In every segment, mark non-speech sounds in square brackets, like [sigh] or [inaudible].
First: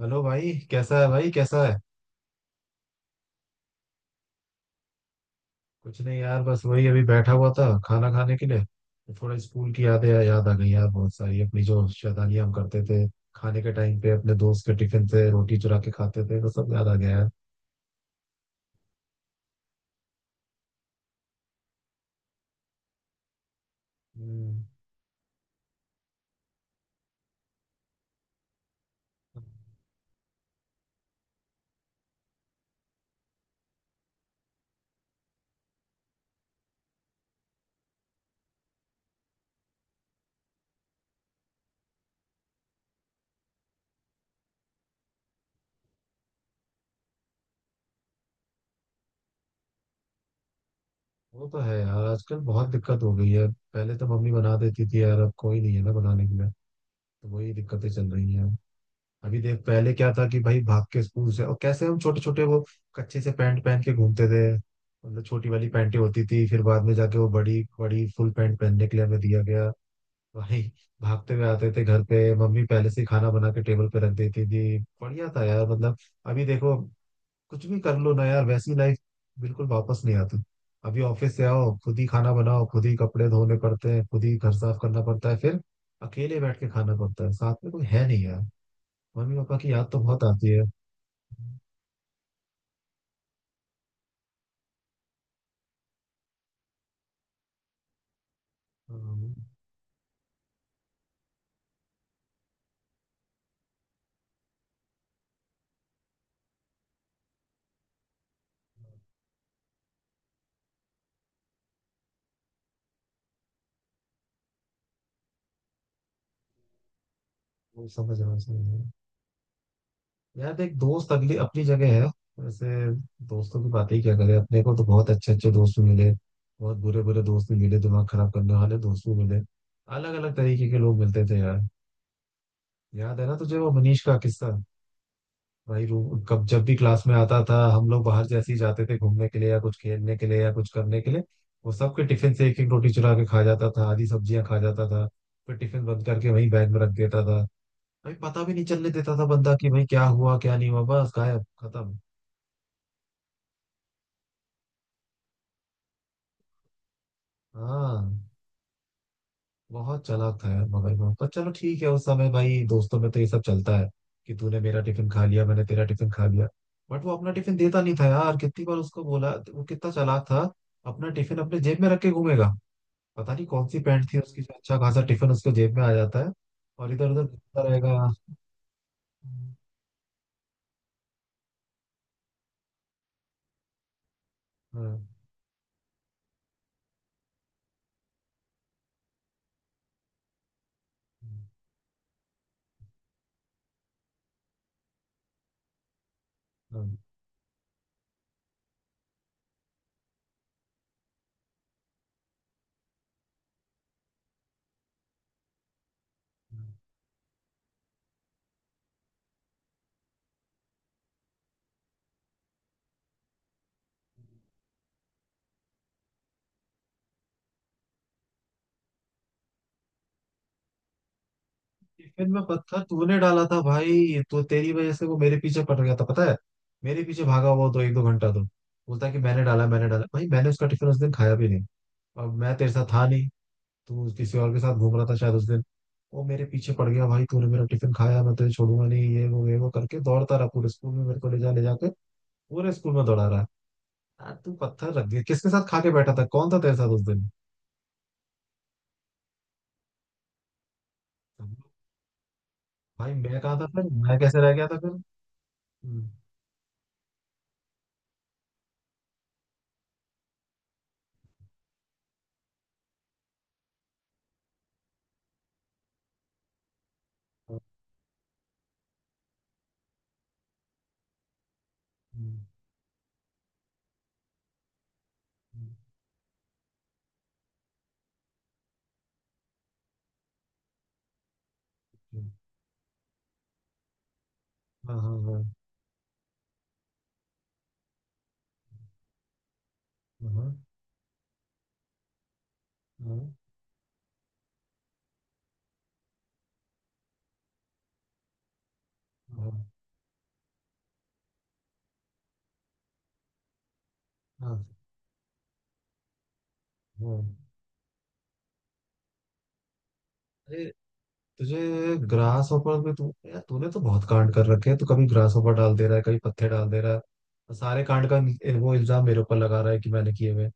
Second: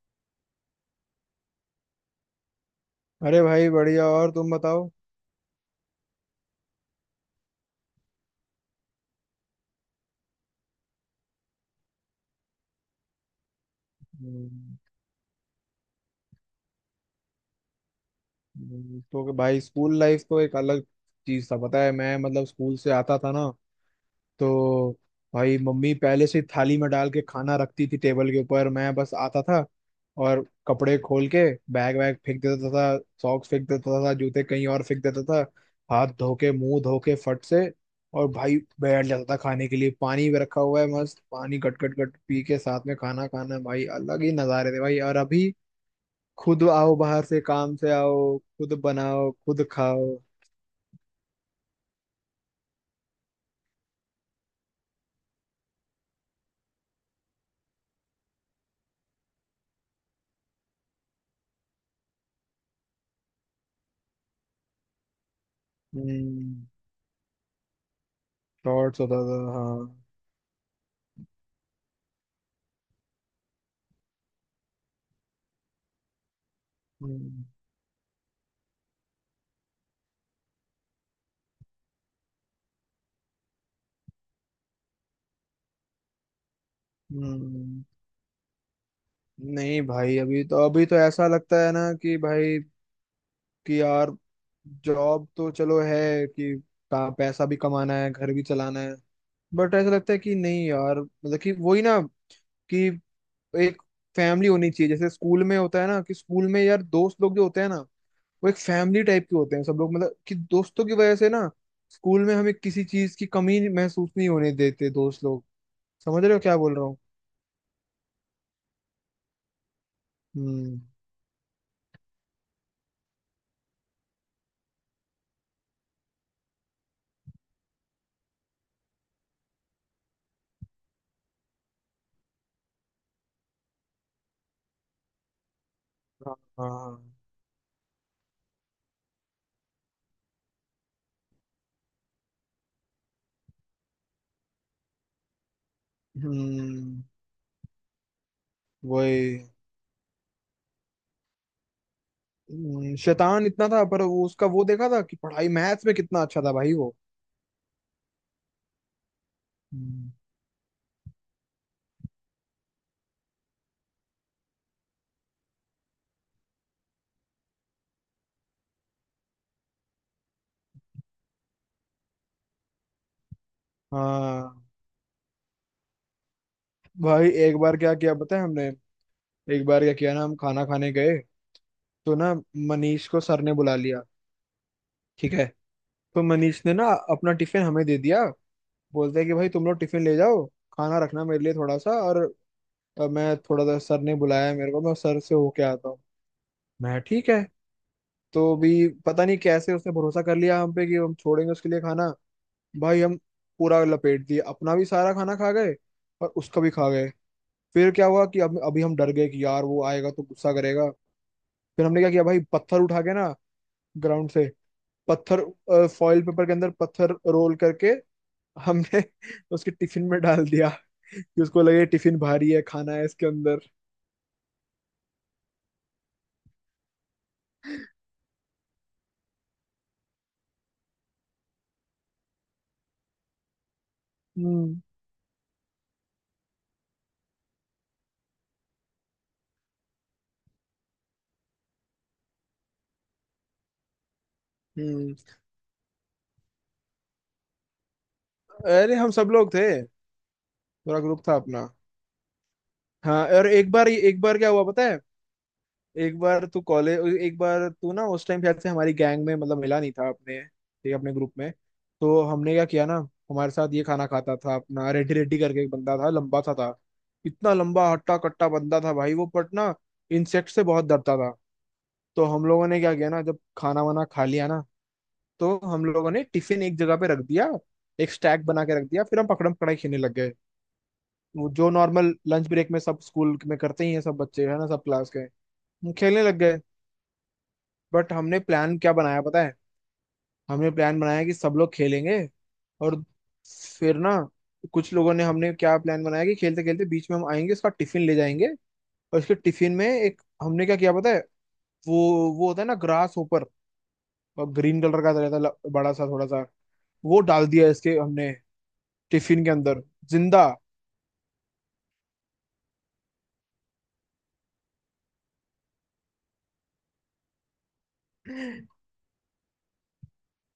Hello भाई, कैसा है भाई, कैसा है? अरे भाई बढ़िया और तुम बताओ। कुछ नहीं यार, बस वही अभी बैठा हुआ था खाना खाने के लिए तो थोड़ा स्कूल की यादें याद आ गई यार। बहुत सारी अपनी जो शैतानियां हम करते थे खाने के टाइम पे, अपने दोस्त के हम्म, टिफिन से रोटी चुरा के खाते थे, वो सब याद आ गया यार। तो भाई स्कूल लाइफ तो एक अलग चीज था पता है। मैं मतलब स्कूल से आता था ना हम्म, तो भाई मम्मी पहले से थाली में डाल के खाना रखती थी टेबल के ऊपर। मैं बस आता था और कपड़े खोल के बैग वैग फेंक देता था सॉक्स फेंक देता था जूते कहीं और फेंक देता था। हाथ धो के मुंह धो के फट से और भाई बैठ जाता था खाने के लिए। पानी भी रखा हुआ है मस्त पानी गट गट गट पी के साथ में खाना खाना भाई अलग ही नजारे थे भाई। और अभी खुद आओ बाहर से काम से आओ खुद बनाओ खुद खाओ। वो तो है यार, आजकल बहुत दिक्कत हो गई है। पहले तो मम्मी बना देती थी यार, अब कोई नहीं है ना बनाने के लिए, तो वही दिक्कतें चल रही हैं। अभी देख, पहले क्या था कि भाई भाग के स्कूल से, और कैसे हम छोटे छोटे वो कच्चे से पैंट पहन के घूमते थे, मतलब छोटी वाली पैंटें होती थी। फिर हम्म। बाद में जाके वो बड़ी बड़ी फुल पैंट पहनने के शॉर्ट्स लिए होता हमें था दिया गया हाँ। भाई। भागते हुए आते थे घर पे, मम्मी पहले से ही खाना बना के टेबल पे रख देती थी, बढ़िया था यार मतलब। अभी देखो हम्म। कुछ भी कर लो ना यार, वैसी लाइफ बिल्कुल वापस नहीं आती। अभी ऑफिस से आओ, खुद ही खाना बनाओ, खुद ही कपड़े धोने पड़ते हैं, खुद ही घर साफ करना पड़ता है, फिर अकेले बैठ के खाना पड़ता है, साथ में हम्म, कोई है नहीं यार। मम्मी पापा की नहीं याद तो भाई बहुत अभी आती है। तो अभी तो ऐसा लगता है ना कि भाई कि यार जॉब तो चलो है कि पैसा भी कमाना है घर भी चलाना है। हाँ, बट ऐसा लगता है कि नहीं यार मतलब कि वही ना कि एक फैमिली होनी चाहिए जैसे स्कूल में होता है ना कि स्कूल में यार दोस्त लोग जो होते हैं ना वो एक फैमिली टाइप के होते हैं सब लोग। मतलब कि दोस्तों की वजह से ना स्कूल में हमें किसी चीज की कमी नहीं- महसूस नहीं होने देते दोस्त लोग। समझ रहे हो क्या बोल रहा हूँ? वो समझ रहा हूँ, समझ रहा हूँ। यार एक हम्म। दोस्त अगली अपनी जगह है। वैसे दोस्तों की बात ही क्या करें, अपने को तो बहुत अच्छे अच्छे दोस्त भी मिले, बहुत बुरे बुरे दोस्त भी मिले, दिमाग खराब करने वाले दोस्त भी मिले। अलग अलग तरीके के लोग मिलते थे यार। याद है ना तुझे वो मनीष का किस्सा? भाई रू हाँ कब जब भी क्लास हाँ। में आता था, हम लोग बाहर जैसे ही जाते थे घूमने के लिए या कुछ खेलने के लिए या कुछ करने के लिए, वो सबके टिफिन से एक एक रोटी चुरा के खा जाता था, आधी सब्जियां खा जाता था, फिर टिफिन बंद करके वहीं बैग में रख हम्म। देता था। भाई पता भी नहीं चलने देता था वही। बंदा कि भाई क्या हुआ क्या नहीं हुआ, बस गायब, खत्म। शैतान इतना था पर वो उसका वो देखा था कि पढ़ाई मैथ्स में कितना अच्छा था भाई वो। हाँ, बहुत हम्म, चालाक था यार, मगर वो, पर चलो ठीक है, उस समय भाई दोस्तों में तो ये सब चलता है कि तूने मेरा टिफिन खा लिया, मैंने तेरा टिफिन खा लिया। बट वो अपना टिफिन देता नहीं था यार, कितनी बार उसको बोला। वो कितना चालाक था, अपना टिफिन अपने जेब में रख के घूमेगा। पता नहीं कौन सी पैंट थी उसकी जो हाँ। अच्छा खासा टिफिन उसके जेब में आ जाता है, और इधर उधर भाई एक घूमता बार रहेगा। क्या हाँ, किया पता है हमने। एक बार क्या किया ना हम खाना खाने गए तो ना मनीष को सर ने बुला लिया। हाँ, ठीक है। तो मनीष ने ना अपना टिफिन हमें दे दिया। बोलते हैं कि भाई तुम लोग टिफिन ले जाओ खाना रखना हाँ, मेरे लिए थोड़ा सा और। मैं थोड़ा सा सर ने बुलाया है मेरे को मैं सर से होके आता हूँ। हाँ। मैं ठीक है। तो भी पता नहीं कैसे उसने भरोसा कर लिया हम पे कि हम छोड़ेंगे उसके लिए खाना। भाई हम पूरा लपेट दिए अपना भी सारा खाना खा गए और उसका भी हाँ। खा गए। फिर क्या हुआ कि अब अभी हम डर गए कि यार वो आएगा तो गुस्सा करेगा। फिर हमने क्या किया भाई पत्थर उठा के ना ग्राउंड से पत्थर फॉइल पेपर के अंदर पत्थर रोल करके हमने उसके टिफिन में डाल दिया। कि उसको लगे टिफिन टिफिन में भारी है पत्थर खाना है तूने इसके डाला था अंदर। भाई, तो तेरी वजह से वो मेरे पीछे पड़ गया था पता है। मेरे पीछे भागा हुआ तो एक दो घंटा, तो बोलता है कि मैंने डाला मैंने डाला। भाई मैंने उसका टिफिन उस दिन खाया भी नहीं, और मैं तेरे साथ था नहीं। तू किसी और के साथ हम्म। घूम रहा था शायद उस दिन। वो मेरे पीछे पड़ गया भाई, तूने मेरा टिफिन खाया, मैं तुझे छोड़ूंगा नहीं, ये वो ये वो करके दौड़ता रहा पूरे स्कूल में, मेरे को ले जा ले जाके पूरे स्कूल में दौड़ा रहा। यार तू पत्थर रख हम्म। दिया, किसके साथ खा के बैठा था, कौन था तेरे साथ उस दिन? अरे हम सब लोग थे पूरा ग्रुप था अपना। भाई हाँ मैं और कहाँ था फिर, मैं एक बार कैसे क्या रह हुआ गया था पता फिर? है। हम्म, एक बार तू कॉलेज एक बार तू ना उस टाइम शायद से हमारी गैंग में मतलब मिला नहीं था अपने ठीक है, अपने ग्रुप में। तो हमने क्या किया ना हमारे साथ ये खाना खाता था अपना रेड्डी रेड्डी करके एक बंदा था लंबा सा था। इतना हम्म, लंबा हट्टा कट्टा बंदा था भाई वो पट ना इंसेक्ट से बहुत डरता था। तो हम लोगों ने क्या किया ना जब खाना वाना खा लिया ना तो हम्म, हम लोगों ने टिफिन एक जगह पे रख दिया एक स्टैक बना के रख दिया फिर हम पकड़म पकड़ाई खेलने लग गए। वो जो नॉर्मल हम्म, लंच ब्रेक में सब स्कूल में करते ही हैं सब बच्चे है ना सब हाँ क्लास हाँ के। हाँ, हम खेलने लग गए। बट हमने प्लान क्या बनाया पता है। हाँ, हमने प्लान बनाया कि सब लोग खेलेंगे और हाँ, फिर ना कुछ लोगों ने हमने क्या प्लान बनाया कि खेलते खेलते बीच में हम आएंगे उसका टिफिन ले जाएंगे। और उसके हाँ, टिफिन में एक हमने क्या किया पता है वो वो होता है ना ग्रास ऊपर और हाँ। ग्रीन कलर का रहता है बड़ा सा थोड़ा सा। हाँ। वो डाल दिया इसके हमने टिफिन के अंदर जिंदा। अरे तुझे ग्रास हॉपर पे तू यार तूने तो बहुत कांड कर रखे हैं। तू कभी ग्रास हॉपर डाल दे रहा है, कभी पत्ते डाल दे रहा है, और सारे कांड का वो इल्जाम मेरे ऊपर लगा रहा है कि मैंने किए हुए,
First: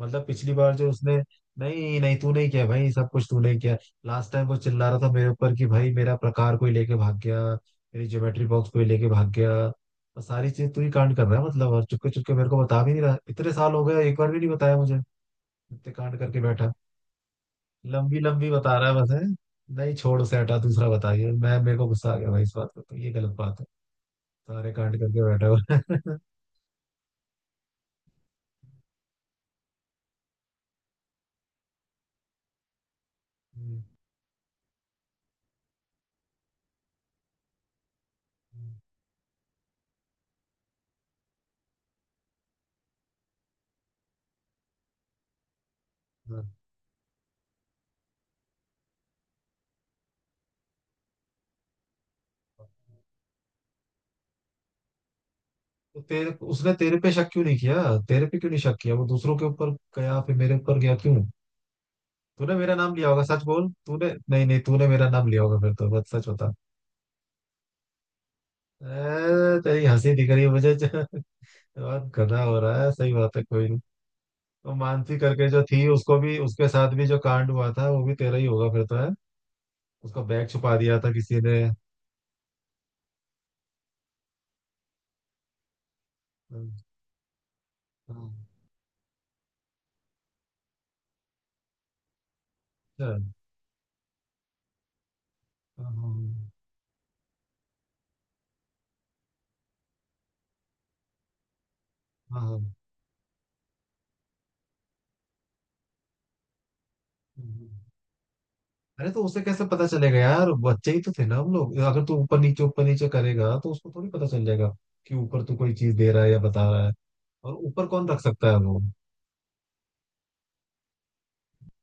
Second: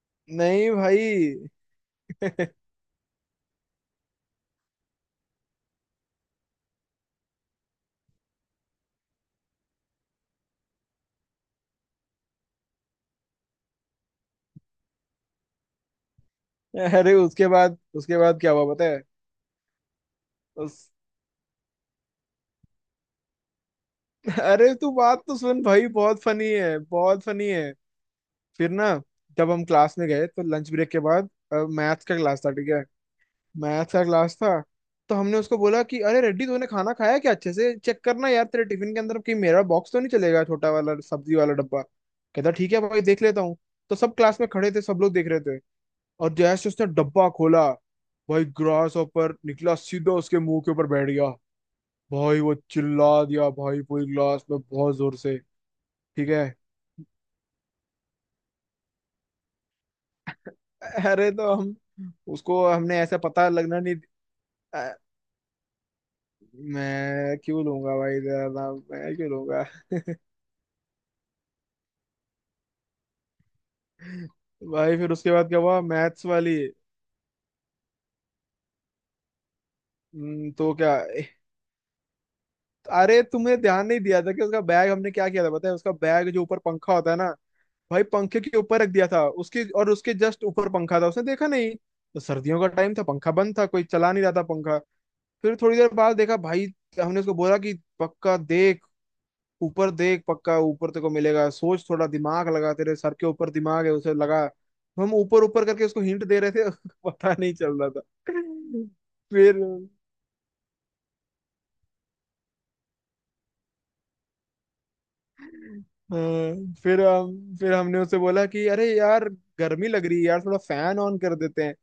मतलब पिछली नहीं बार जो उसने। भाई। नहीं नहीं, तू [laughs] नहीं किया भाई, सब कुछ तू नहीं किया। लास्ट टाइम वो चिल्ला रहा था मेरे ऊपर कि भाई मेरा प्रकार कोई लेके भाग गया, मेरी ज्योमेट्री बॉक्स कोई लेके भाग गया, और सारी चीज तू ही कांड कर रहा है मतलब, और चुपके चुपके मेरे को बता भी नहीं रहा। इतने साल हो गए, एक बार भी नहीं बताया मुझे, इतने कांड करके बैठा है, अरे उसके बाद उसके लंबी बाद लंबी क्या हुआ बता पता रहा है है। बस है। नहीं छोड़ उसे, हटा, दूसरा उस बताइए, मैं, मेरे को गुस्सा आ गया भाई इस बात पे, तो ये गलत बात है। सारे अरे तू कांड बात करके तो बैठा हुआ सुन भाई है। बहुत [laughs] फनी है बहुत फनी है। फिर ना जब हम क्लास में गए तो लंच ब्रेक के बाद मैथ्स का क्लास था। ठीक है। हम्म, मैथ्स का क्लास था। तो हमने उसको बोला कि अरे रेड्डी तूने खाना खाया क्या अच्छे से चेक करना यार तेरे हम्म, टिफिन के अंदर कि मेरा बॉक्स तो नहीं चलेगा छोटा वाला सब्जी वाला डब्बा। कहता ठीक है भाई देख लेता हूँ। तो सब क्लास में खड़े थे सब लोग देख रहे थे। और हाँ। जैसे उसने डब्बा खोला भाई ग्रास ऊपर निकला सीधा उसके मुंह के ऊपर बैठ गया। भाई वो चिल्ला दिया भाई पूरी क्लास में बहुत जोर से। तो ठीक तेरे है। उसने तेरे पे शक क्यों नहीं किया? तेरे पे क्यों नहीं शक किया, वो दूसरों के ऊपर गया, फिर मेरे ऊपर गया क्यों? अरे तो हम तूने उसको मेरा नाम हमने लिया ऐसा होगा, सच पता बोल, लगना नहीं। तूने, नहीं नहीं, तूने अ, मेरा नाम लिया होगा फिर तो, बस सच बता। मैं क्यों लूंगा भाई तेरा नाम मैं क्यों ए, लूंगा। तेरी हंसी दिख रही है मुझे। [laughs] बहुत गधा हो रहा है, सही बात है, कोई नहीं। [laughs] तो भाई फिर मानसी उसके बाद करके क्या जो हुआ थी, उसको मैथ्स भी, वाली। उसके साथ भी जो कांड हुआ था, वो भी तेरा ही होगा फिर तो है। उसका बैग तो छुपा क्या दिया था किसी ने। अरे तुमने ध्यान नहीं दिया था कि उसका बैग हमने क्या किया था पता है उसका बैग जो ऊपर पंखा होता है ना। भाई अच्छा। पंखे के ऊपर रख दिया था उसके और उसके जस्ट ऊपर पंखा था उसने देखा नहीं। तो सर्दियों का टाइम था हाँ पंखा बंद था कोई चला नहीं रहा था पंखा। फिर थोड़ी देर बाद देखा हाँ भाई। हमने उसको बोला कि पक्का देख ऊपर देख पक्का ऊपर तेरे को मिलेगा सोच थोड़ा हाँ, दिमाग हाँ। लगा तेरे सर के ऊपर दिमाग है उसे लगा तो हम ऊपर ऊपर करके उसको हिंट दे रहे थे। [laughs] पता नहीं हम्म। चल रहा था। अरे तो उसे फिर कैसे पता चलेगा यार, बच्चे ही तो थे ना हम लोग। अगर तू ऊपर नीचे करेगा तो उसको थोड़ी पता चल जाएगा कि ऊपर तू कोई चीज दे रहा है या बता हाँ, रहा है, फिर और हम फिर ऊपर हमने कौन उसे रख बोला सकता है कि वो। अरे यार गर्मी लग रही है यार थोड़ा फैन ऑन कर देते हैं।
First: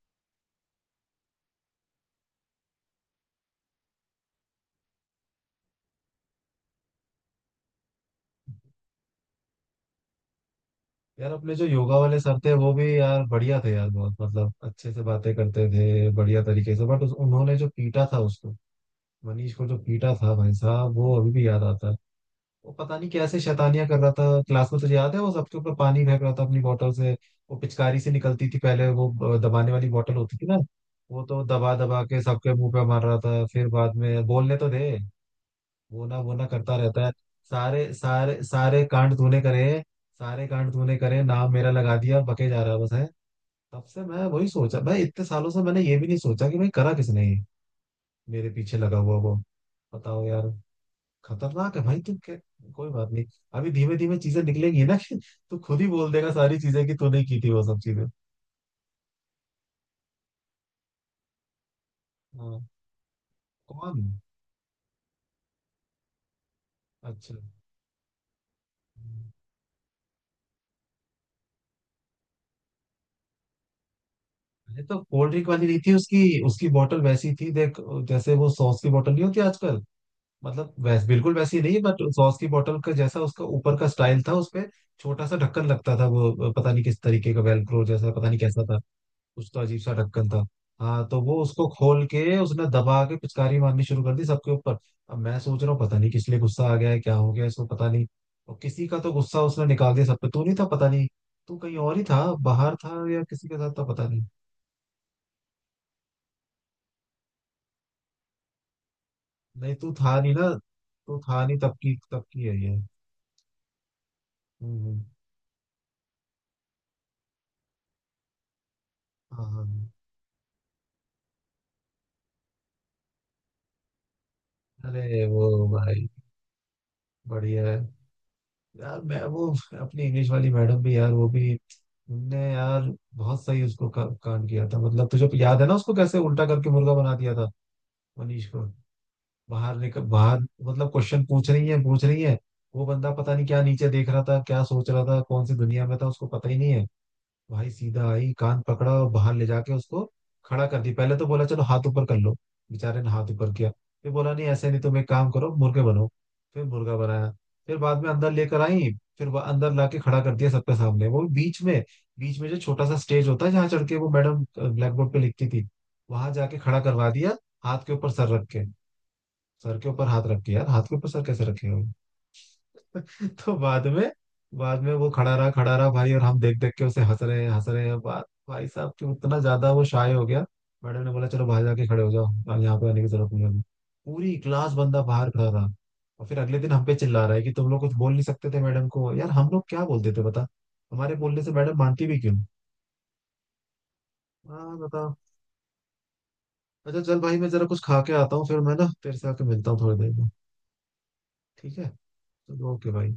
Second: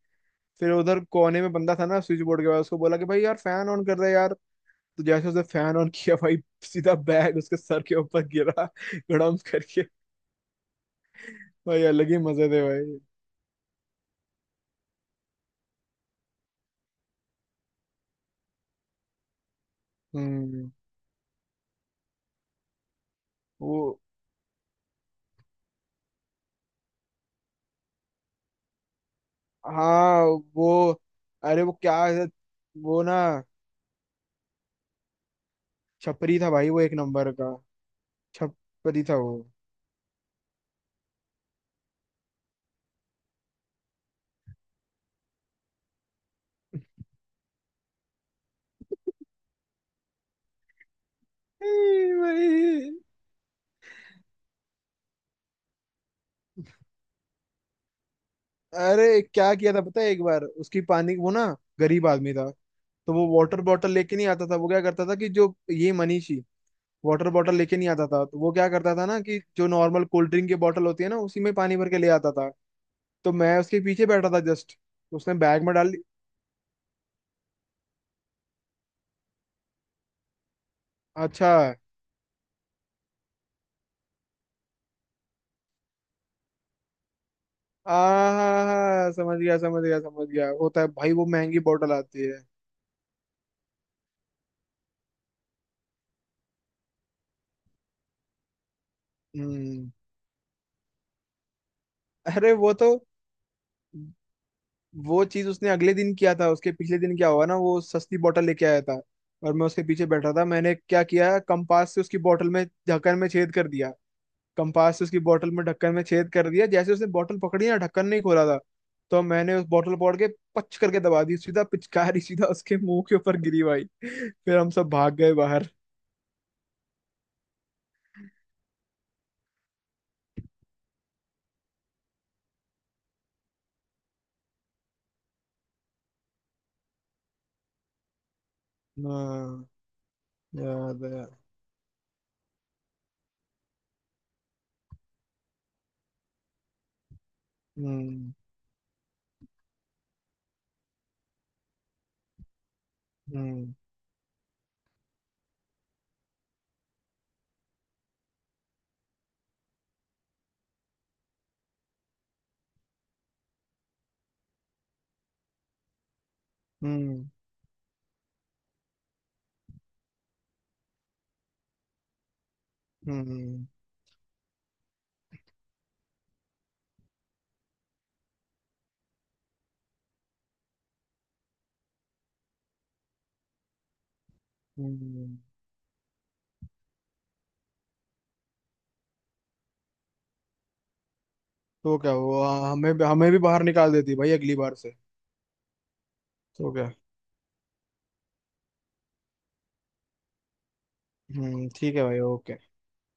फिर उधर कोने में बंदा था ना स्विच बोर्ड के पास उसको बोला कि भाई यार फैन ऑन कर दे यार। तो जैसे उसने फैन ऑन किया भाई सीधा बैग उसके सर के ऊपर गिरा गड़म करके। यार अपने जो भाई योगा अलग वाले ही सर मजे थे, थे वो भी भाई। यार बढ़िया थे यार, बहुत मतलब अच्छे से बातें करते थे, बढ़िया तरीके से, बट उन्होंने जो पीटा था उसको, मनीष को जो पीटा था भाई हम्म। साहब, वो अभी भी याद आता है। वो पता नहीं कैसे वो शैतानियां कर रहा था क्लास में, तुझे याद है? वो सबके ऊपर पानी फेंक रहा था अपनी बोतल से। वो पिचकारी से निकलती थी पहले वो, दबाने वाली बोतल हाँ होती थी ना, वो वो तो अरे वो दबा दबा क्या के है, सबके मुंह पे वो मार ना रहा था। फिर बाद में बोलने तो दे, वो ना वो छपरी ना था भाई करता वो एक रहता है। नंबर का। सारे सारे सारे छपरी था कांड वो। तूने करे, सारे कांड तूने करे, नाम मेरा लगा दिया, बके जा रहा है बस है। तब से मैं वही सोचा भाई, इतने सालों से मैंने ये भी नहीं सोचा कि भाई करा किसने ये, मेरे पीछे लगा हुआ वो। बताओ यार, ए खतरनाक है भाई तू क्या। भाई। कोई बात नहीं, अभी धीमे धीमे चीजें निकलेंगी ना। [laughs] तू खुद ही बोल देगा सारी चीजें कि तूने की थी वो सब चीजें। अरे क्या किया था पता है एक बार उसकी पानी वो ना गरीब आदमी था। हाँ। तो वो वाटर बॉटल कौन? लेके नहीं आता था वो क्या करता था कि जो ये मनीष वाटर अच्छा। बॉटल लेके नहीं आता था तो वो क्या करता था ना कि जो नॉर्मल कोल्ड ड्रिंक की बॉटल होती है ना उसी में पानी भर के ले आता था। तो मैं उसके पीछे बैठा था जस्ट अरे तो कोल्ड उसने ड्रिंक बैग वाली में नहीं डाल थी ली। उसकी? उसकी बोतल वैसी थी देख, जैसे वो सॉस की बोतल नहीं होती आजकल, मतलब वैस बिल्कुल अच्छा वैसी नहीं, बट सॉस की बोतल का जैसा उसका ऊपर का स्टाइल था उसपे। छोटा सा ढक्कन लगता था, वो पता नहीं किस तरीके का, वेलक्रो आ जैसा, पता नहीं कैसा था, समझ गया उसका अजीब समझ सा गया समझ ढक्कन था। गया होता है हाँ भाई तो वो वो महंगी उसको बॉटल खोल आती के है। उसने दबा के पिचकारी मारनी शुरू कर दी सबके ऊपर। अब मैं सोच रहा हूँ पता नहीं किस लिए गुस्सा आ गया है, क्या हो गया इसको पता नहीं, और किसी का तो गुस्सा उसने हम्म। निकाल दिया सब पे। तू नहीं था पता नहीं, तू कहीं और ही था, अरे वो बाहर तो था या किसी के साथ था पता नहीं। वो चीज उसने अगले दिन किया था उसके पिछले दिन क्या हुआ ना वो सस्ती बॉटल लेके आया था। और मैं नहीं उसके तू पीछे था बैठा नहीं था ना, मैंने क्या तू किया था नहीं, तब की कंपास से उसकी तब की बॉटल है में ये। ढक्कन में छेद कर दिया। कंपास हम्म, से उसकी बोतल में ढक्कन में छेद कर दिया जैसे उसने बोतल पकड़ी ना ढक्कन नहीं खोला था। तो हाँ हाँ मैंने उस हाँ। बोतल पकड़ के पच करके दबा दी सीधा पिचकारी सीधा उसके मुंह के ऊपर गिरी भाई फिर हम सब भाग अरे गए वो बाहर। भाई बढ़िया है। यार मैं वो अपनी इंग्लिश वाली मैडम भी यार, वो भी उनने यार बहुत सही उसको कांड किया था, मतलब तुझे याद है ना उसको कैसे उल्टा करके मुर्गा बना दिया था मनीष को? हाँ। बाहर निकल बाहर, मतलब याद क्वेश्चन है। पूछ रही है, पूछ रही है, वो बंदा पता नहीं क्या नीचे देख रहा था, क्या सोच रहा था, कौन सी दुनिया में था, उसको पता ही नहीं है। भाई सीधा आई, हम्म। कान पकड़ा और बाहर ले जाके उसको खड़ा कर दी। पहले तो बोला चलो हाथ ऊपर कर लो, बेचारे ने हाथ ऊपर किया, हम्म। फिर बोला नहीं ऐसे नहीं, तुम एक काम करो मुर्गे बनो, फिर मुर्गा बनाया। फिर बाद में अंदर लेकर आई, फिर वह अंदर लाके खड़ा कर दिया सबके सामने, वो भी बीच में, बीच में जो छोटा सा स्टेज होता है जहाँ चढ़ के वो मैडम ब्लैक बोर्ड पे लिखती थी, वहां जाके खड़ा करवा हम्म। दिया। हाथ के ऊपर सर रख के, सर के ऊपर हाथ रख के, यार हाथ के ऊपर सर कैसे रखेगा। तो हम्म। बाद में वो खड़ा रहा भाई, और हम देख देख के उसे हंस रहे हैं हंस रहे हैं, बात भाई साहब कि उतना ज्यादा वो शाय हो गया। मैडम ने बोला चलो बाहर जाके खड़े हो जाओ, यहाँ यहाँ पे आने की जरूरत नहीं है। पूरी क्लास बंदा बाहर हम्म। खड़ा रहा। और फिर अगले दिन हम पे चिल्ला रहा है कि तुम लोग कुछ बोल नहीं सकते थे मैडम को। यार हम लोग क्या बोलते थे बता, हमारे बोलने से मैडम तो मानती क्या भी क्यों। हुआ हमें हमें भी बाहर निकाल देती भाई अगली बार हाँ से। बताओ। तो क्या। अच्छा चल भाई, मैं जरा कुछ खा के आता हूँ, फिर मैं ना तेरे से आके मिलता हूँ थोड़ी देर में। ठीक है, ठीक है भाई ओके। चलो ओके भाई।